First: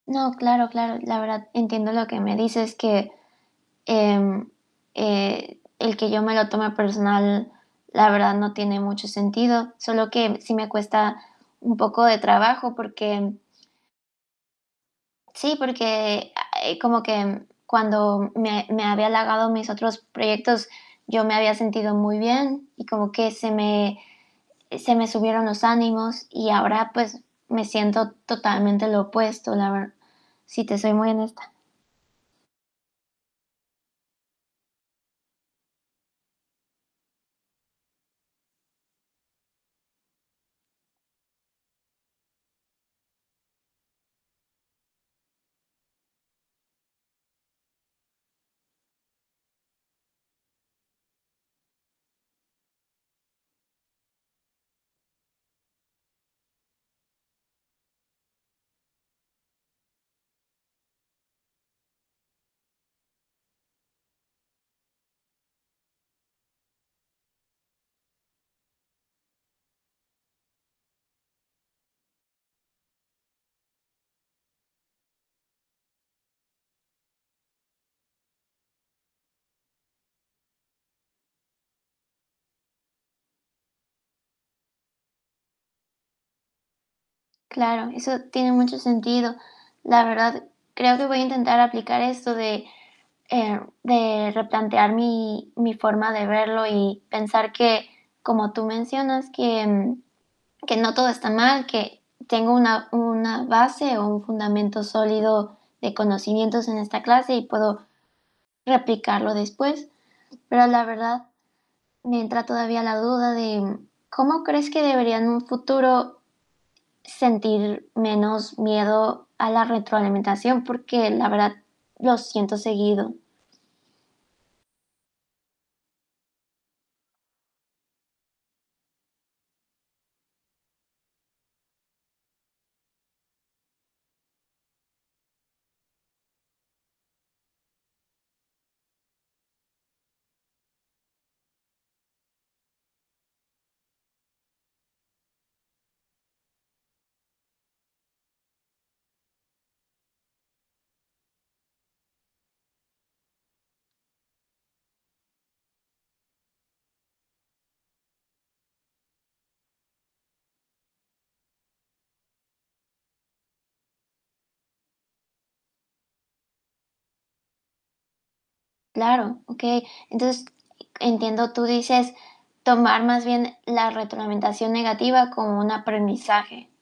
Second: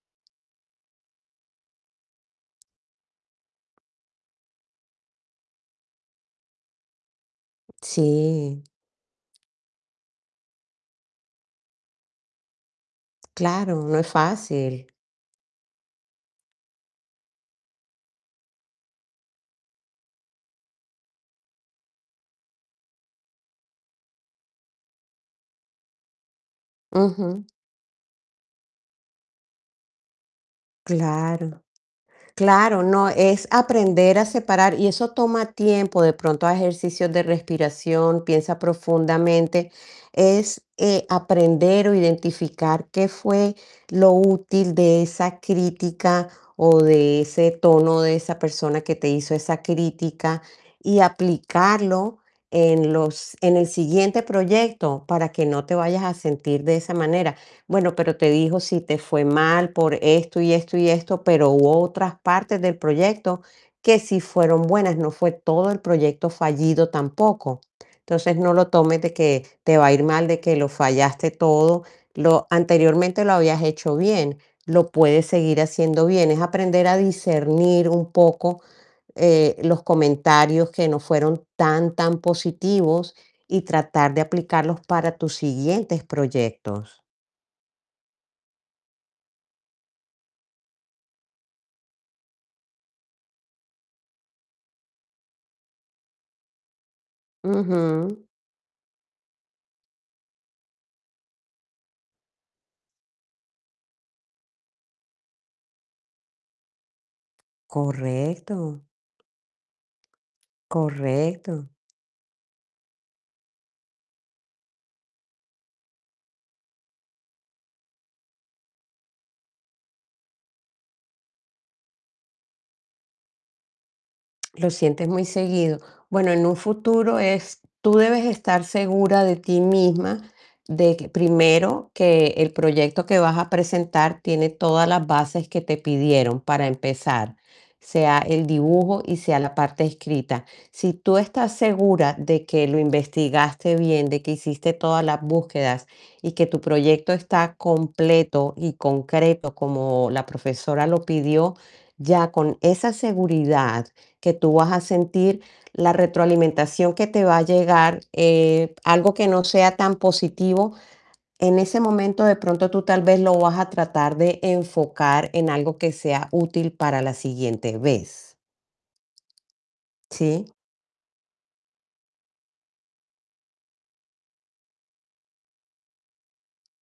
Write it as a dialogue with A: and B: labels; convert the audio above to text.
A: No, claro, claro. La verdad, entiendo lo que me dices, que, em, eh, el que yo me lo tome personal, la verdad, no
B: Sí.
A: tiene mucho sentido. Sólo, que sí me cuesta un poco de trabajo, porque
B: Claro, no es fácil.
A: Sí, porque, a eh, como que, mm, cuando me me había halagado mis otros proyectos, yo me había sentido muy bien, y como que se me y se me subieron los ánimos. Y ahora, pues,
B: Ujú.
A: me siento totalmente lo opuesto, la ver Si te soy muy honesta.
B: Claro. Claro. No, es aprender a separar, y eso toma tiempo. De pronto, haz ejercicios de respiración, piensa profundamente. Es, eh, aprender o identificar qué fue lo útil de esa crítica, o de ese tono de esa persona, que te hizo esa crítica, y aplicarlo en los en el siguiente proyecto, para que no te vayas a sentir de esa manera. Bueno, pero, te dijo si te fue mal por esto, y esto y esto, pero hubo otras partes del proyecto, que sí fueron buenas, no fue todo el proyecto fallido, tampoco. Entonces, no lo tomes de que, te va a ir mal, de que lo fallaste todo. Lo anteriormente, lo habías hecho bien, lo puedes seguir haciendo bien. Es aprender a discernir un poco, eh, los comentarios que no fueron tan tan positivos, y tratar de aplicarlos para tus siguientes proyectos.
A: Claro, eso tiene mucho sentido. La verdad, creo que voy a intentar aplicar esto de eh, de replantear mi mi forma de verlo, y pensar que,
B: Ujú.
A: como tú mencionas, que que no todo está mal, que tengo una una base, o un fundamento sólido de conocimientos, en esta clase, y puedo
B: Correcto.
A: replicarlo después. Pero la verdad,
B: Correcto.
A: me entra todavía la duda de, mm ¿Cómo crees que debería en un futuro, sentir menos miedo a la retroalimentación? Porque la verdad, lo siento seguido.
B: ¿Lo sientes muy seguido? Bueno, en un futuro es tú debes estar segura de ti misma, de q primero, que el proyecto que vas a presentar, tiene todas las bases que te pidieron, para empezar. Sea el dibujo, y sea la parte escrita. Si tú estás segura, de que lo investigaste bien, de que hiciste todas las búsquedas, y que tu proyecto está completo y concreto, como la profesora lo pidió, ya con esa seguridad que tú vas a sentir, la retroalimentación que te va a llegar, eh, algo que no sea tan positivo, en ese momento, de pronto, tú tal vez, lo vas a tratar de enfocar, en algo que sea útil para la siguiente vez.
A: Claro, okey. Entonces,
B: ¿Sí?
A: entiendo tú dices, tomar más bien, la retroalimentación negativa, como un aprendizaje.